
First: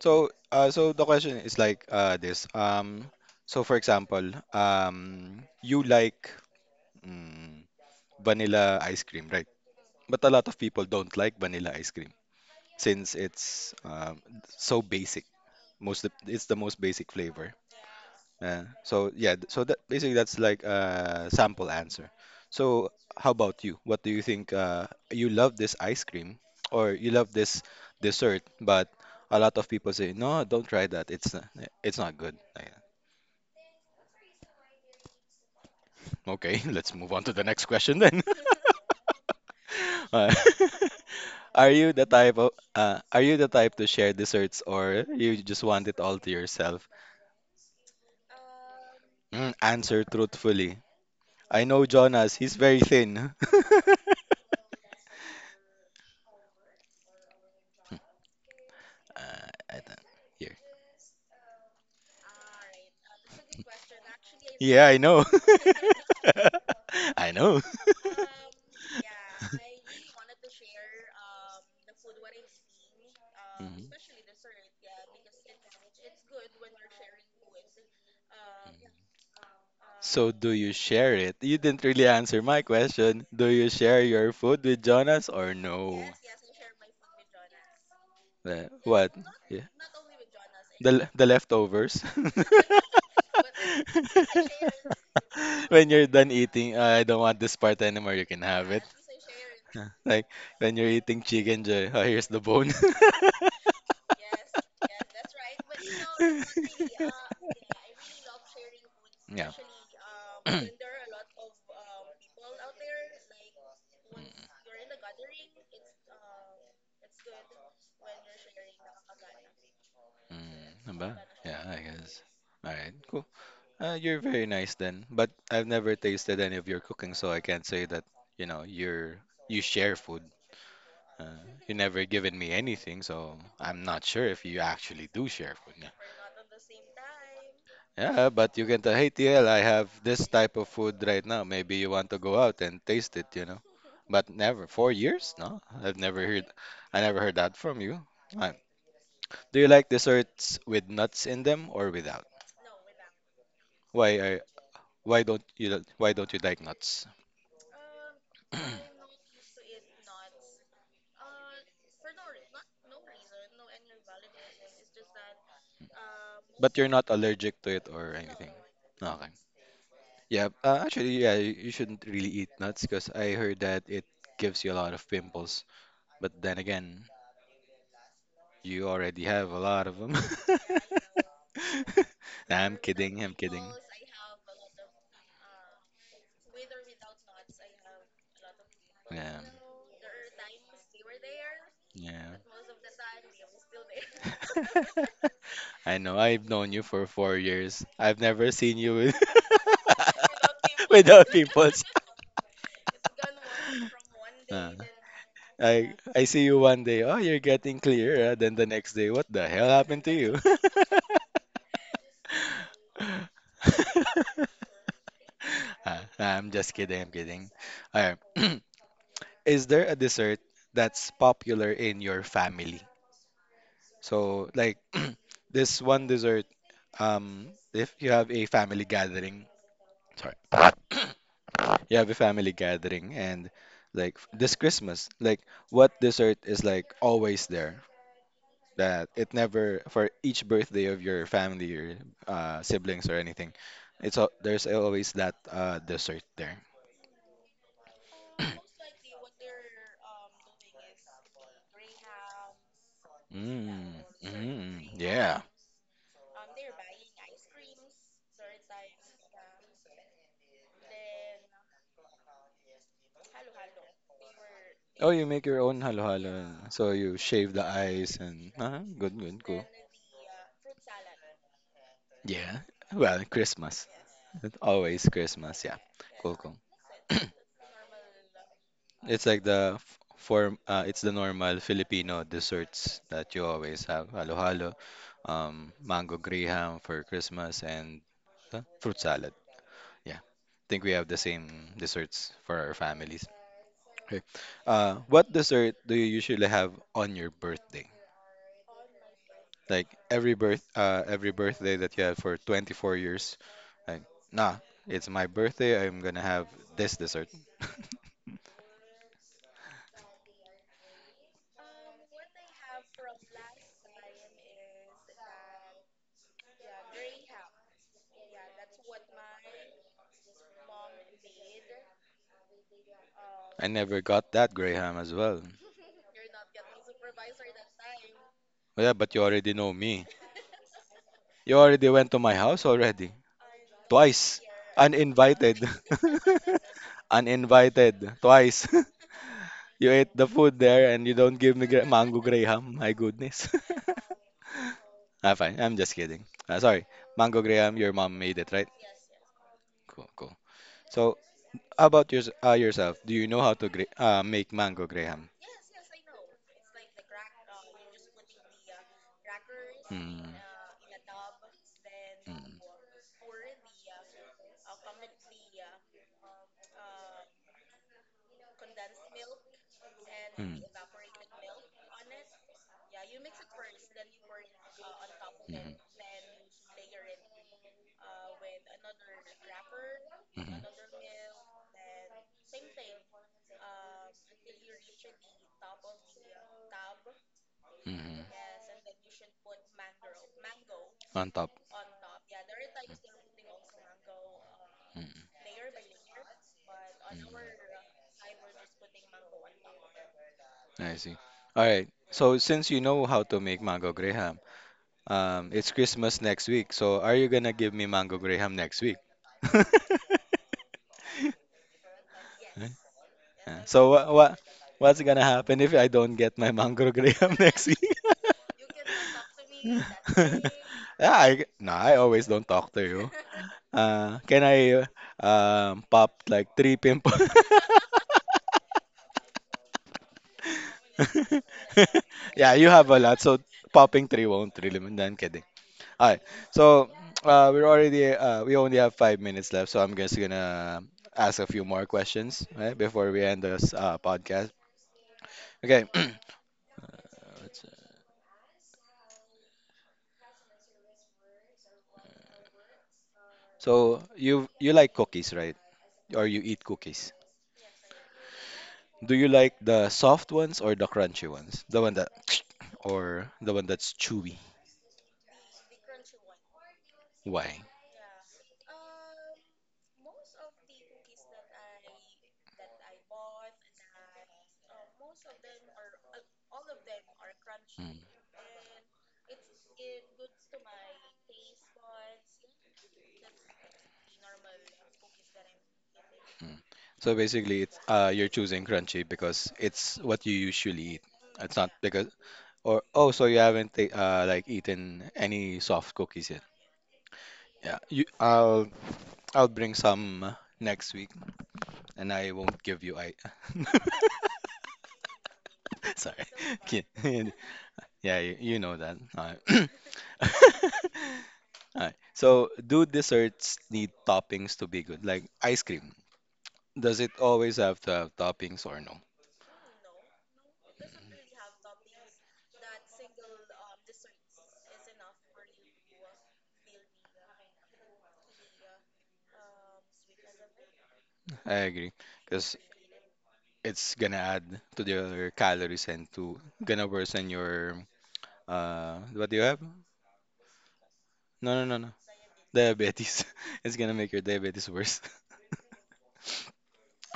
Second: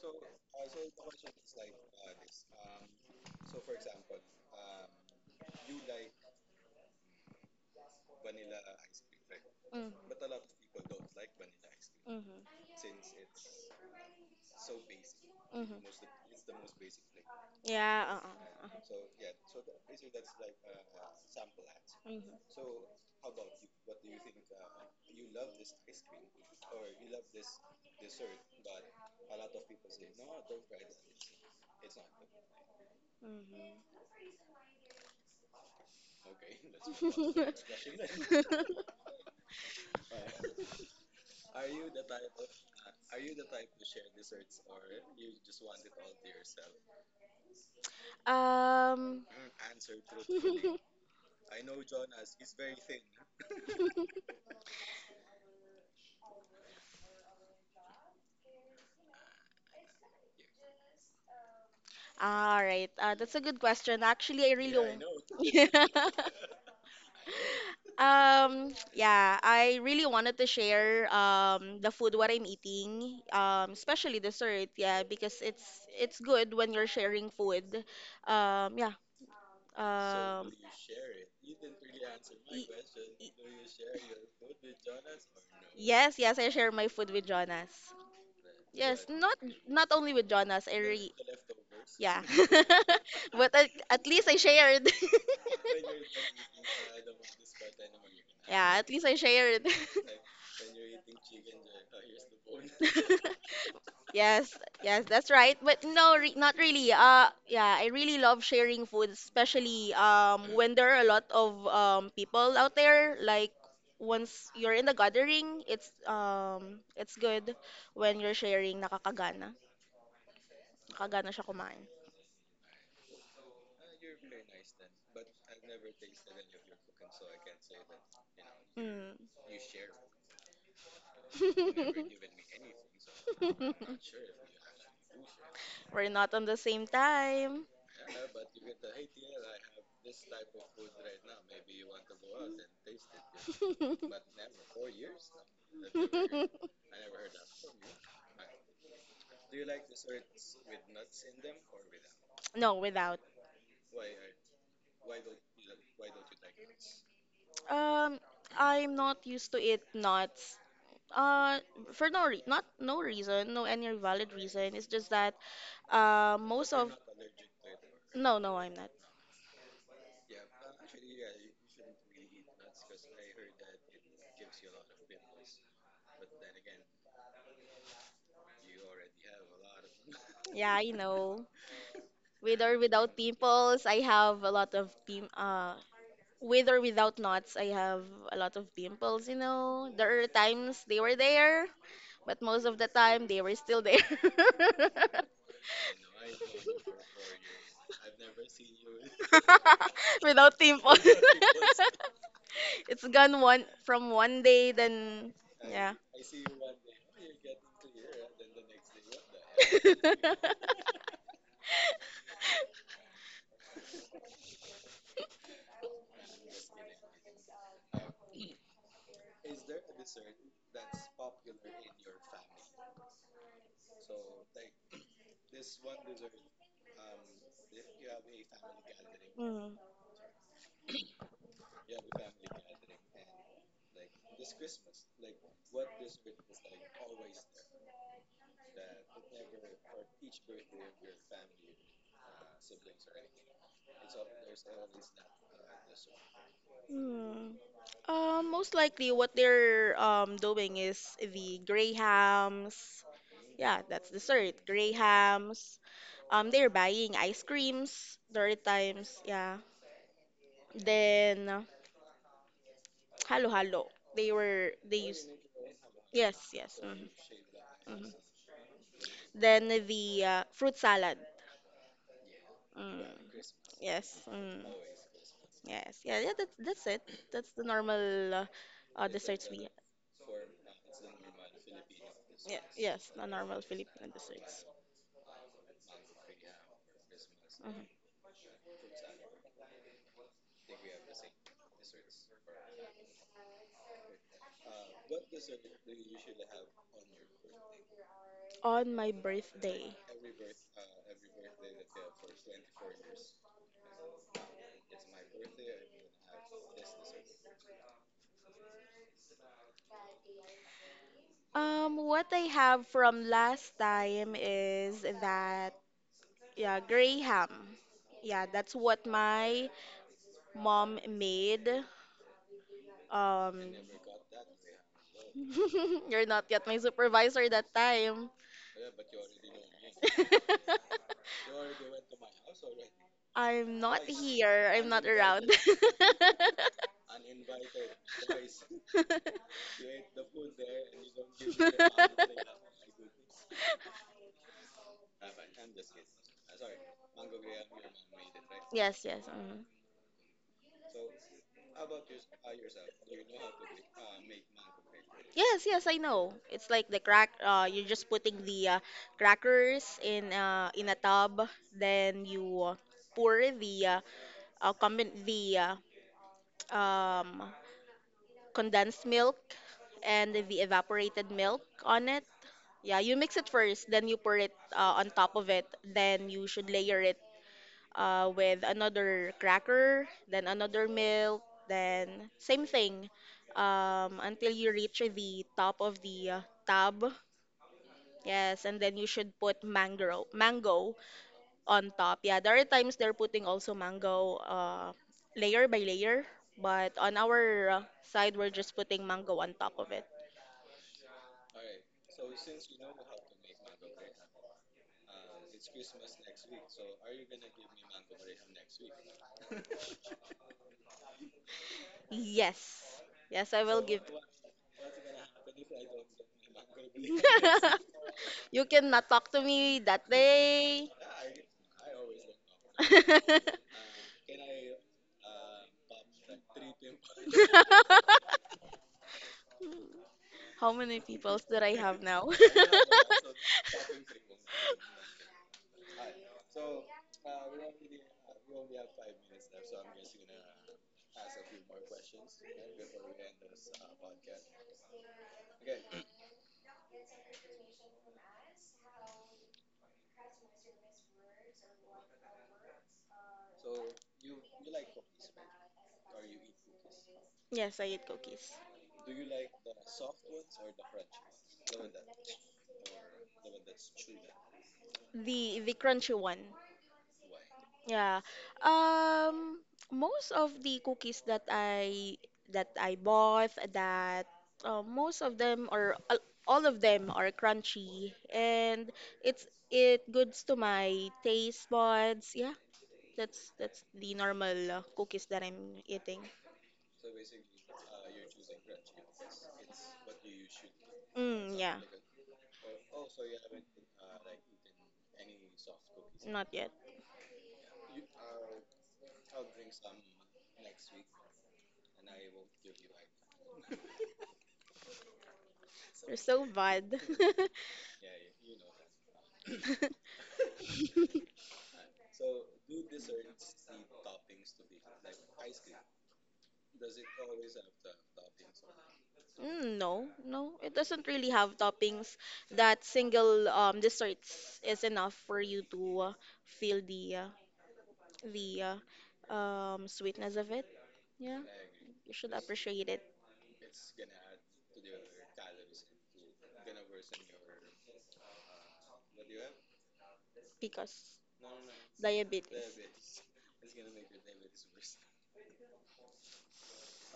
Speaker 1: So, uh, so the question is like uh, this. Um, so for example, um, you like mm, vanilla ice cream, right?
Speaker 2: mm.
Speaker 1: But a lot of people don't like vanilla ice cream
Speaker 2: Hmm.
Speaker 1: since it's um, so basic.
Speaker 2: Hmm.
Speaker 1: Most it's the most basic flavor.
Speaker 2: Yeah,
Speaker 1: Yeah.
Speaker 2: uh-uh, uh-uh.
Speaker 1: So yeah, th- so that basically that's like a sample answer.
Speaker 2: Mm-hmm.
Speaker 1: So how about you? What do you think? Uh, you love this ice cream or you love this dessert, but a lot of people say, no, don't try that. It's not, it's not good. Like, that. Okay, let's move on to the next question then. Uh, are you the type of uh, are you the type to share desserts or you just want it all to yourself?
Speaker 2: Um,
Speaker 1: Mm, answer truthfully. I know Jonas, he's very thin. Uh, I don't here.
Speaker 2: all right. Uh, that's a good question. Actually, I really
Speaker 1: Yeah, I
Speaker 2: don't.
Speaker 1: know. I know.
Speaker 2: Um, yeah, I really wanted to share um the food what I'm eating, um
Speaker 1: Mhm.
Speaker 2: especially dessert, yeah, because it's it's good when you're sharing food. Um, yeah.
Speaker 1: So do
Speaker 2: Um,
Speaker 1: you share it? You didn't really answer my question. Do you share your food with Jonas or no?
Speaker 2: yes, yes, I share my food with Jonas.
Speaker 1: The,
Speaker 2: Yes,
Speaker 1: what?
Speaker 2: not
Speaker 1: Yeah.
Speaker 2: not only with Jonas, I
Speaker 1: The
Speaker 2: re
Speaker 1: the leftovers.
Speaker 2: yeah. But at, at least I shared.
Speaker 1: When you're done eating, I don't want this part anymore. You can have
Speaker 2: Yeah,
Speaker 1: it.
Speaker 2: at least I shared.
Speaker 1: Like when you're eating chicken, Joy, oh, here's the bone.
Speaker 2: Yes, yes, that's right. But no, re not really. Uh, yeah, I really love sharing food,
Speaker 1: Yeah.
Speaker 2: especially um when there are a lot of um people out there. Like once you're in the gathering, it's um it's good when you're sharing. Nakakagana,
Speaker 1: Mm, diba?
Speaker 2: nakakagana siya
Speaker 1: Yeah, I
Speaker 2: kumain.
Speaker 1: guess. All right, cool. Uh, you're very nice then, but I've never tasted any of your cooking, so I can't say that, you know,
Speaker 2: Mm.
Speaker 1: you're you share food. Uh, you never given me anything, so I'm not sure if you actually do share food. Yeah,
Speaker 2: We're not on the same time.
Speaker 1: yeah, but you can tell, hey T L, I have this type of food right now. Maybe you want to go out and taste it, you know. But never, four years? No, I've never heard, I never heard that from you. I, do you like desserts with nuts in them or without?
Speaker 2: No, without.
Speaker 1: Why are why don't you why don't you like nuts?
Speaker 2: Um, I'm not used to eat nuts. Uh, for no re- not no reason, no any valid reason. It's just that uh most
Speaker 1: But
Speaker 2: You're
Speaker 1: you're
Speaker 2: of
Speaker 1: not allergic to it or
Speaker 2: not. No,
Speaker 1: anything.
Speaker 2: no, I'm not.
Speaker 1: Okay. Yeah. Uh, actually, yeah, you you shouldn't really eat nuts because I heard that it gives you a lot of pimples. But then again, you already have a lot of them.
Speaker 2: Yeah, I know.
Speaker 1: Nah,
Speaker 2: With
Speaker 1: I'm
Speaker 2: or without
Speaker 1: kidding. I'm kidding.
Speaker 2: pimples, I have a lot of pim uh with or without knots, I have a lot of pimples,
Speaker 1: Yeah.
Speaker 2: you know. There are times they were there, but most of the time they were still there.
Speaker 1: Yeah. I know I've known you for four years. I've never seen you with
Speaker 2: Without pimples.
Speaker 1: without pimples.
Speaker 2: It's gone one from one
Speaker 1: Uh,
Speaker 2: day then
Speaker 1: I
Speaker 2: yeah.
Speaker 1: I see you one day. Oh, you're getting clearer. Then the next day, what the hell happened to you? Ah, I'm just kidding. I'm kidding. Alright. Is there a dessert that's popular in your family? So, like this one dessert, um, if you have a family gathering,
Speaker 2: Mm.
Speaker 1: sorry. You have a family gathering and like f- this Christmas, like what dessert is like always there that it never for each birthday of your family or uh, siblings or anything, it's al there's always that uh, dessert there.
Speaker 2: Hmm. Um, most likely what they're um doing is the grey. Yeah,
Speaker 1: Mm,
Speaker 2: that's dessert.
Speaker 1: mm,
Speaker 2: Grey.
Speaker 1: yeah.
Speaker 2: Um, they're buying ice creams during times. Yeah. Then uh, halo halo. They were
Speaker 1: Oh,
Speaker 2: they
Speaker 1: you
Speaker 2: used
Speaker 1: make your own halo-halo.
Speaker 2: yes, yes.
Speaker 1: So you
Speaker 2: Mhm,
Speaker 1: shave the ice
Speaker 2: mhm.
Speaker 1: and uh, good, good, cool.
Speaker 2: Then the uh, fruit salad.
Speaker 1: Yeah.
Speaker 2: Mm.
Speaker 1: Well, Christmas.
Speaker 2: Yes.
Speaker 1: It's
Speaker 2: Mm.
Speaker 1: always Christmas. Yeah.
Speaker 2: Yes, yeah,
Speaker 1: Cool,
Speaker 2: yeah.
Speaker 1: cool.
Speaker 2: That's that's it. That's the normal uh, uh,
Speaker 1: It's like
Speaker 2: desserts we.
Speaker 1: the f- form. Uh, it's the normal Filipino
Speaker 2: Yeah,
Speaker 1: desserts
Speaker 2: yes,
Speaker 1: that
Speaker 2: the
Speaker 1: you
Speaker 2: normal
Speaker 1: always have:
Speaker 2: Filipino desserts.
Speaker 1: halo-halo, um, mango graham for Christmas,
Speaker 2: Mhm.
Speaker 1: and uh, fruit salad. Yeah, I think we have the same desserts for our families. Okay. Uh, what dessert do you usually have on your birthday?
Speaker 2: On my
Speaker 1: Like
Speaker 2: birthday,
Speaker 1: every birth, uh, every birthday that you have for twenty-four years. Like, nah, it's my birthday. I'm gonna have this dessert.
Speaker 2: um, what I have from last time is that yeah, gray ham. Yeah, that's what my mom made. Um,
Speaker 1: I never got that graham as well.
Speaker 2: you're not yet my supervisor that time.
Speaker 1: Oh, yeah, but you already know me. You already went to my house already.
Speaker 2: I'm not
Speaker 1: Twice.
Speaker 2: here. I'm not around.
Speaker 1: Uninvited. Uninvited. Twice. You ate the food there and you don't give me gra mango Graham. My goodness. Ah, fine. I'm just kidding. Ah, sorry. Mango Graham, your mom made it, right?
Speaker 2: Yes, yes. Mhm.
Speaker 1: Cool, cool. So, how about yours uh, yourself? Do you know how to gra uh, make mango Graham?
Speaker 2: Yes, yes, I know. It's like the crack. Uh, you're just putting the uh, crackers
Speaker 1: Mm,
Speaker 2: in uh, in a tub, then
Speaker 1: mm,
Speaker 2: you uh, pour the uh, uh, combin the uh, um, condensed milk and the evaporated milk on it. Yeah, you mix it first, then you pour it uh, on top
Speaker 1: mm,
Speaker 2: of it.
Speaker 1: mm,
Speaker 2: Then you should layer it uh, with another cracker, then
Speaker 1: mm-hmm.
Speaker 2: another milk, then same thing um, until you reach the top of the uh, tub.
Speaker 1: Mm-hmm.
Speaker 2: Yes, and then you should put mango, mango
Speaker 1: On top.
Speaker 2: on top. Yeah, there are times they're putting also mango uh,
Speaker 1: Mm-hmm.
Speaker 2: layer by layer, but on our uh, side, we're just putting mango on top of it.
Speaker 1: I see. All right. So since you know how to make mango graham, um, it's Christmas next week. So are you gonna give me mango graham next week? Huh?
Speaker 2: Yes, yes,
Speaker 1: Uh,
Speaker 2: I will
Speaker 1: so what
Speaker 2: give.
Speaker 1: what what's gonna happen if I don't get my mango graham next week?
Speaker 2: You cannot talk to me that day.
Speaker 1: Yeah, I, no, I always don't talk to you. Uh, can I uh, um, pop like three pimples?
Speaker 2: How many peoples that I have now?
Speaker 1: Yeah, you have a lot. So popping three won't really. Mean. No, I'm kidding. All right. So uh, we're already uh, we only have five minutes left. So I'm just gonna ask a few more questions right, before we end this uh, podcast. Okay. That's it. So you you like cookies, right? Or you eat cookies?
Speaker 2: Yes, I eat cookies.
Speaker 1: Do you like the soft ones or the crunchy ones? The one that or the one that's chewy?
Speaker 2: The the crunchy one.
Speaker 1: Why?
Speaker 2: Yeah. Um most of the cookies that I that I bought that uh, most of them or al- all of them are crunchy and it's it goods to my taste buds. Yeah. That's that's the normal uh, cookies that I'm eating.
Speaker 1: Mm. So basically, it's uh, you're choosing crunchy because it's what you usually eat. It's
Speaker 2: Mm,
Speaker 1: not
Speaker 2: yeah.
Speaker 1: because or oh, so you haven't ta uh, like eaten any soft cookies yet.
Speaker 2: Not yet.
Speaker 1: Yeah, you, I'll I'll bring some next week, and I won't give you I. Sorry,
Speaker 2: They're so
Speaker 1: Kid-
Speaker 2: bad.
Speaker 1: yeah, you, you know that. All right. All right. So, do desserts need toppings to be good? Like ice cream, does it always have to have toppings or no?
Speaker 2: Mm, no, no, it doesn't really have toppings. That single um desserts is enough for you to uh, feel the uh, the uh, um sweetness of it. Yeah,
Speaker 1: I agree,
Speaker 2: you should
Speaker 1: because
Speaker 2: appreciate it
Speaker 1: it's gonna add to your calories and to gonna worsen your uh what do you have?
Speaker 2: because
Speaker 1: No, no, no, no.
Speaker 2: diabetes.
Speaker 1: Diabetes. It's gonna make your diabetes worse.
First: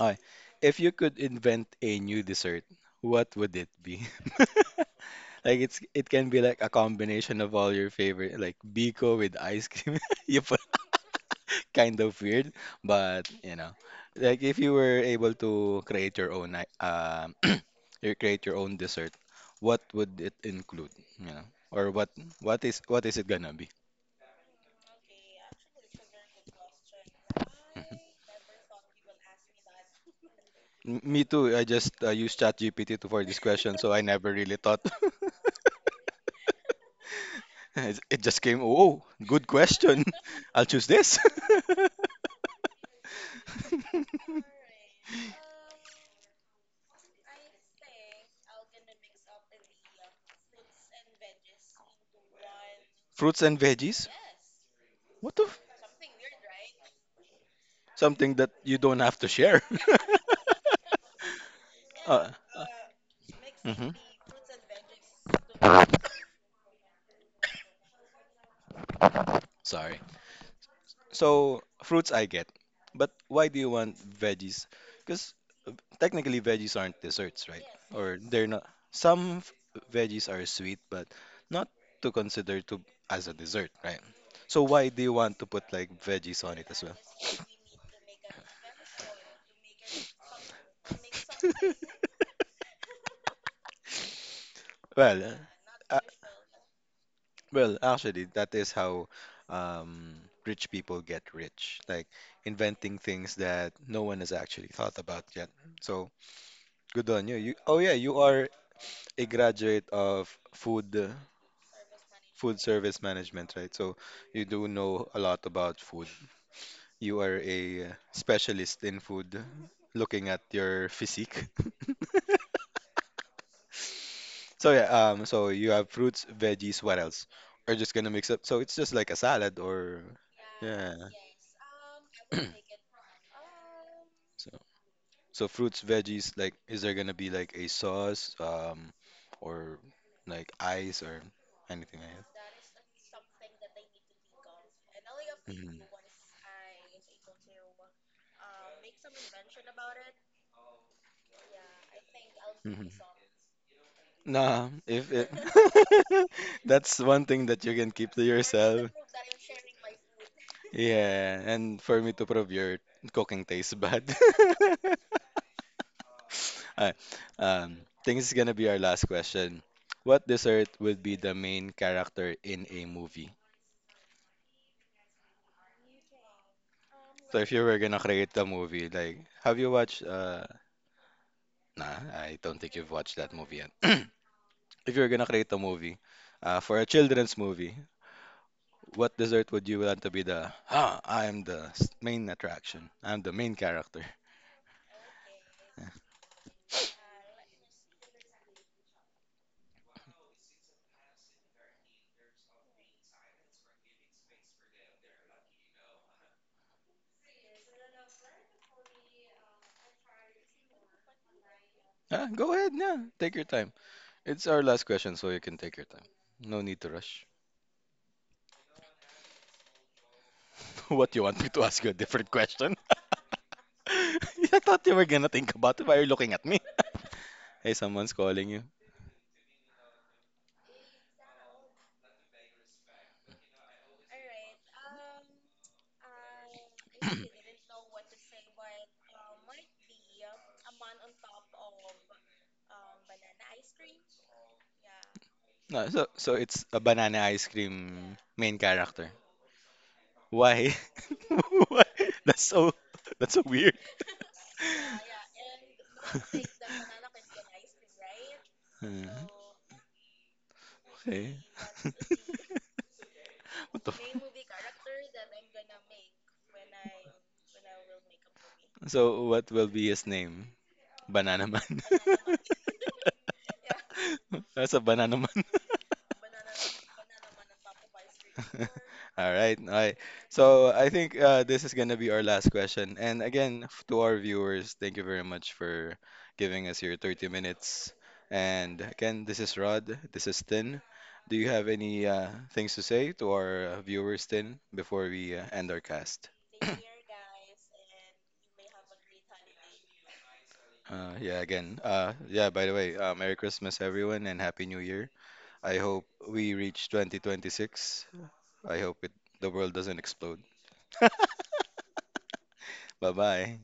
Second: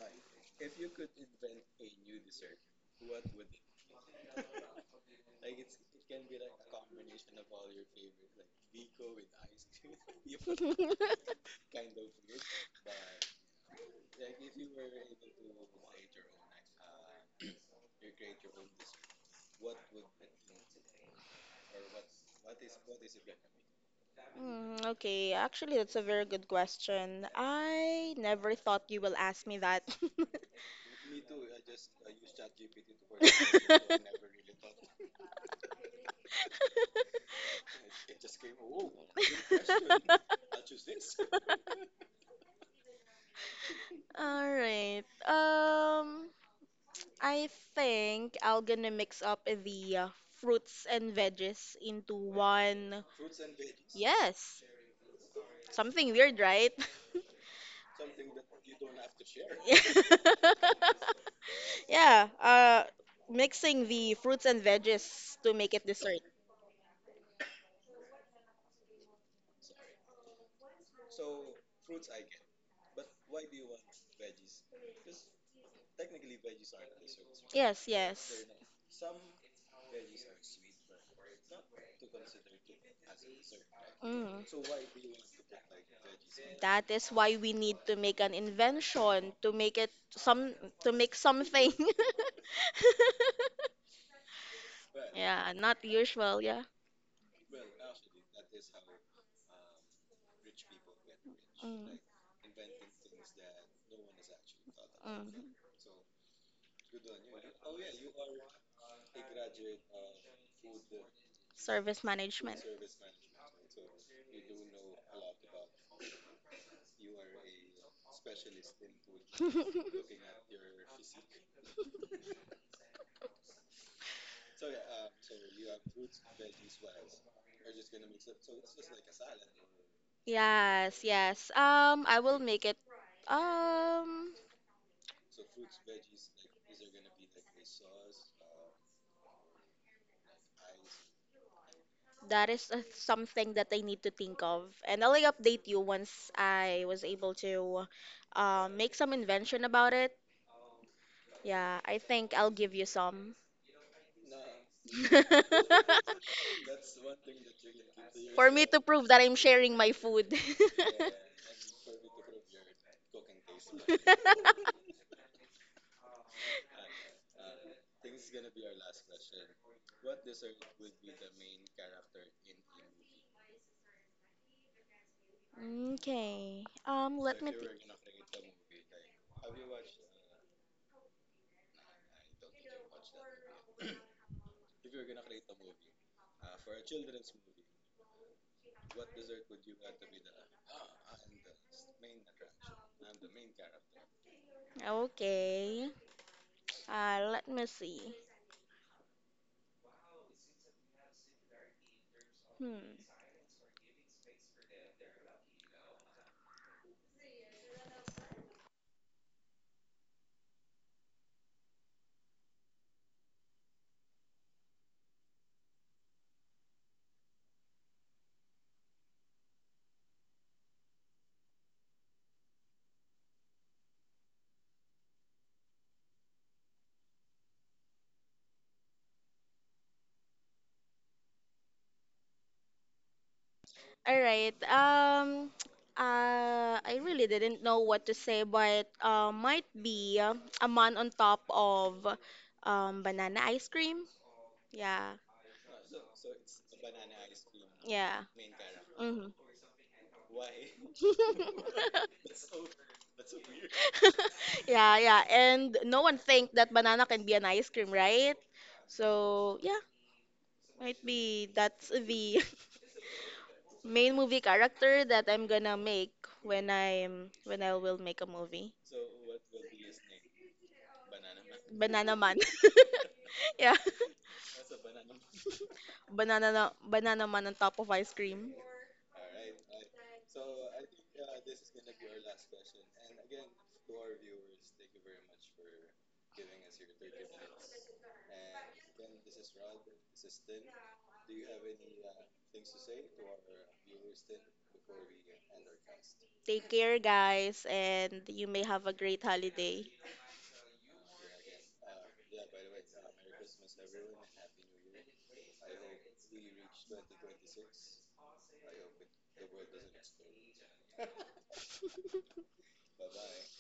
Speaker 1: Okay. If you could invent a new dessert, what would it be? Like it's it can be like a combination of all your favorite, like Biko with ice cream. You put kind of weird, but you know, like if you were able to create your own, i- um, you create your own dessert, what would it include? You know, or what what is what is it gonna be?
Speaker 2: Mm, okay, actually, that's a very good question. I never thought you will ask me that.
Speaker 1: M- Me too. I just uh, used ChatGPT to for this question, so I never really thought. It's- It just came. Oh, good question. I'll choose this.
Speaker 2: All right. Um, I think I'll gonna mix up the uh, fruits and veggies into one.
Speaker 1: Fruits and veggies.
Speaker 2: Yes,
Speaker 1: What the? F-
Speaker 2: something weird, right?
Speaker 1: Something that you don't have to share.
Speaker 2: Yeah,
Speaker 1: Uh,
Speaker 2: uh, mixing
Speaker 1: mhm.
Speaker 2: the fruits and veggies to make it dessert.
Speaker 1: Sorry. So fruits I get, but why do you want veggies? Because technically veggies aren't desserts, right?
Speaker 2: Yes,
Speaker 1: Or
Speaker 2: yes.
Speaker 1: they're not. Some f- veggies are sweet, but not to consider to as a dessert, right?
Speaker 2: Mm.
Speaker 1: So why do you want to put like veggies on it as
Speaker 2: That
Speaker 1: well?
Speaker 2: is why we need to make an invention to make it some to make something.
Speaker 1: Well,
Speaker 2: Yeah, not
Speaker 1: uh,
Speaker 2: usual, yeah.
Speaker 1: well, actually, that is how um, rich people get rich,
Speaker 2: Mm,
Speaker 1: like inventing things that no one has actually thought about
Speaker 2: mm.
Speaker 1: yet. So good on you. You, oh yeah, you are a graduate of food uh,
Speaker 2: Service
Speaker 1: food
Speaker 2: management.
Speaker 1: service management, right? So you do know a lot about food. You are a uh, specialist in food, looking at your physique. So yeah, um, so you have fruits, veggies, what else? Or just gonna mix up. So it's just like a salad or yeah.
Speaker 2: Yes, yes. Um, I will make it. Um,
Speaker 1: So so fruits, veggies, like is there gonna be like a sauce, um, or like ice or anything like
Speaker 2: that is uh, something that I need to think of, and I'll like,
Speaker 1: that?
Speaker 2: update
Speaker 1: Mhm.
Speaker 2: you once I was able to uh, make some invention about it. Yeah, I think I'll give
Speaker 1: Mhm.
Speaker 2: you some.
Speaker 1: Nah, if it that's one thing that you can keep to
Speaker 2: For me to
Speaker 1: yourself.
Speaker 2: prove that I'm sharing my food.
Speaker 1: Yeah, and for me to prove your cooking tastes bad. Alright, um, think this is gonna be our last question. What dessert would be the main character in a movie?
Speaker 2: Okay. Um,
Speaker 1: So
Speaker 2: let
Speaker 1: if
Speaker 2: me
Speaker 1: you were
Speaker 2: think.
Speaker 1: gonna create the movie, like, have you watched? Uh, nah, I don't think you've watched that movie yet. If you're gonna create a movie, uh, for a children's movie, what dessert would you want to be the? Ah, I am the s- main attraction. I'm the main character.
Speaker 2: Okay. Uh, let me see. Hmm.
Speaker 1: Ah, go ahead, yeah, take your time. It's our last question, so you can take your time. No need to rush. What, you want me to ask you a different question? I thought you were gonna think about it. Why are you looking at me? Hey, someone's calling you.
Speaker 2: All right. Um, uh, I really didn't know what to say, but uh, might be uh, a man on top of um banana ice cream. Yeah.
Speaker 1: No, so so it's a banana ice cream
Speaker 2: Yeah.
Speaker 1: main character.
Speaker 2: Hmm.
Speaker 1: Why? Why? That's so that's so weird.
Speaker 2: Yeah, yeah. And no one think that banana can be an ice cream, right?
Speaker 1: Uh,
Speaker 2: So, yeah, might
Speaker 1: Okay.
Speaker 2: be that's the
Speaker 1: What the? F-
Speaker 2: main movie character that I'm gonna make when I'm when I will make a movie.
Speaker 1: so what will be his name? Banana Man.
Speaker 2: Banana man. Yeah.
Speaker 1: Nasa banana man.
Speaker 2: Banana na- banana man on top of ice cream.
Speaker 1: All right, all right. So I think uh, this is gonna be our last question. And again, f- to our viewers, thank you very much for giving us your thirty minutes. And again, this is Rod. This is Tin. Do you have any uh, things to say to our uh, viewers, Tin, before we uh, end our cast?
Speaker 2: Take care guys and you may have a great holiday.
Speaker 1: Uh, yeah, again. Uh, yeah, by the way, uh, Merry Christmas, everyone, and Happy New Year. I hope we reach twenty twenty-six. I hope it the world doesn't explode. Bye bye.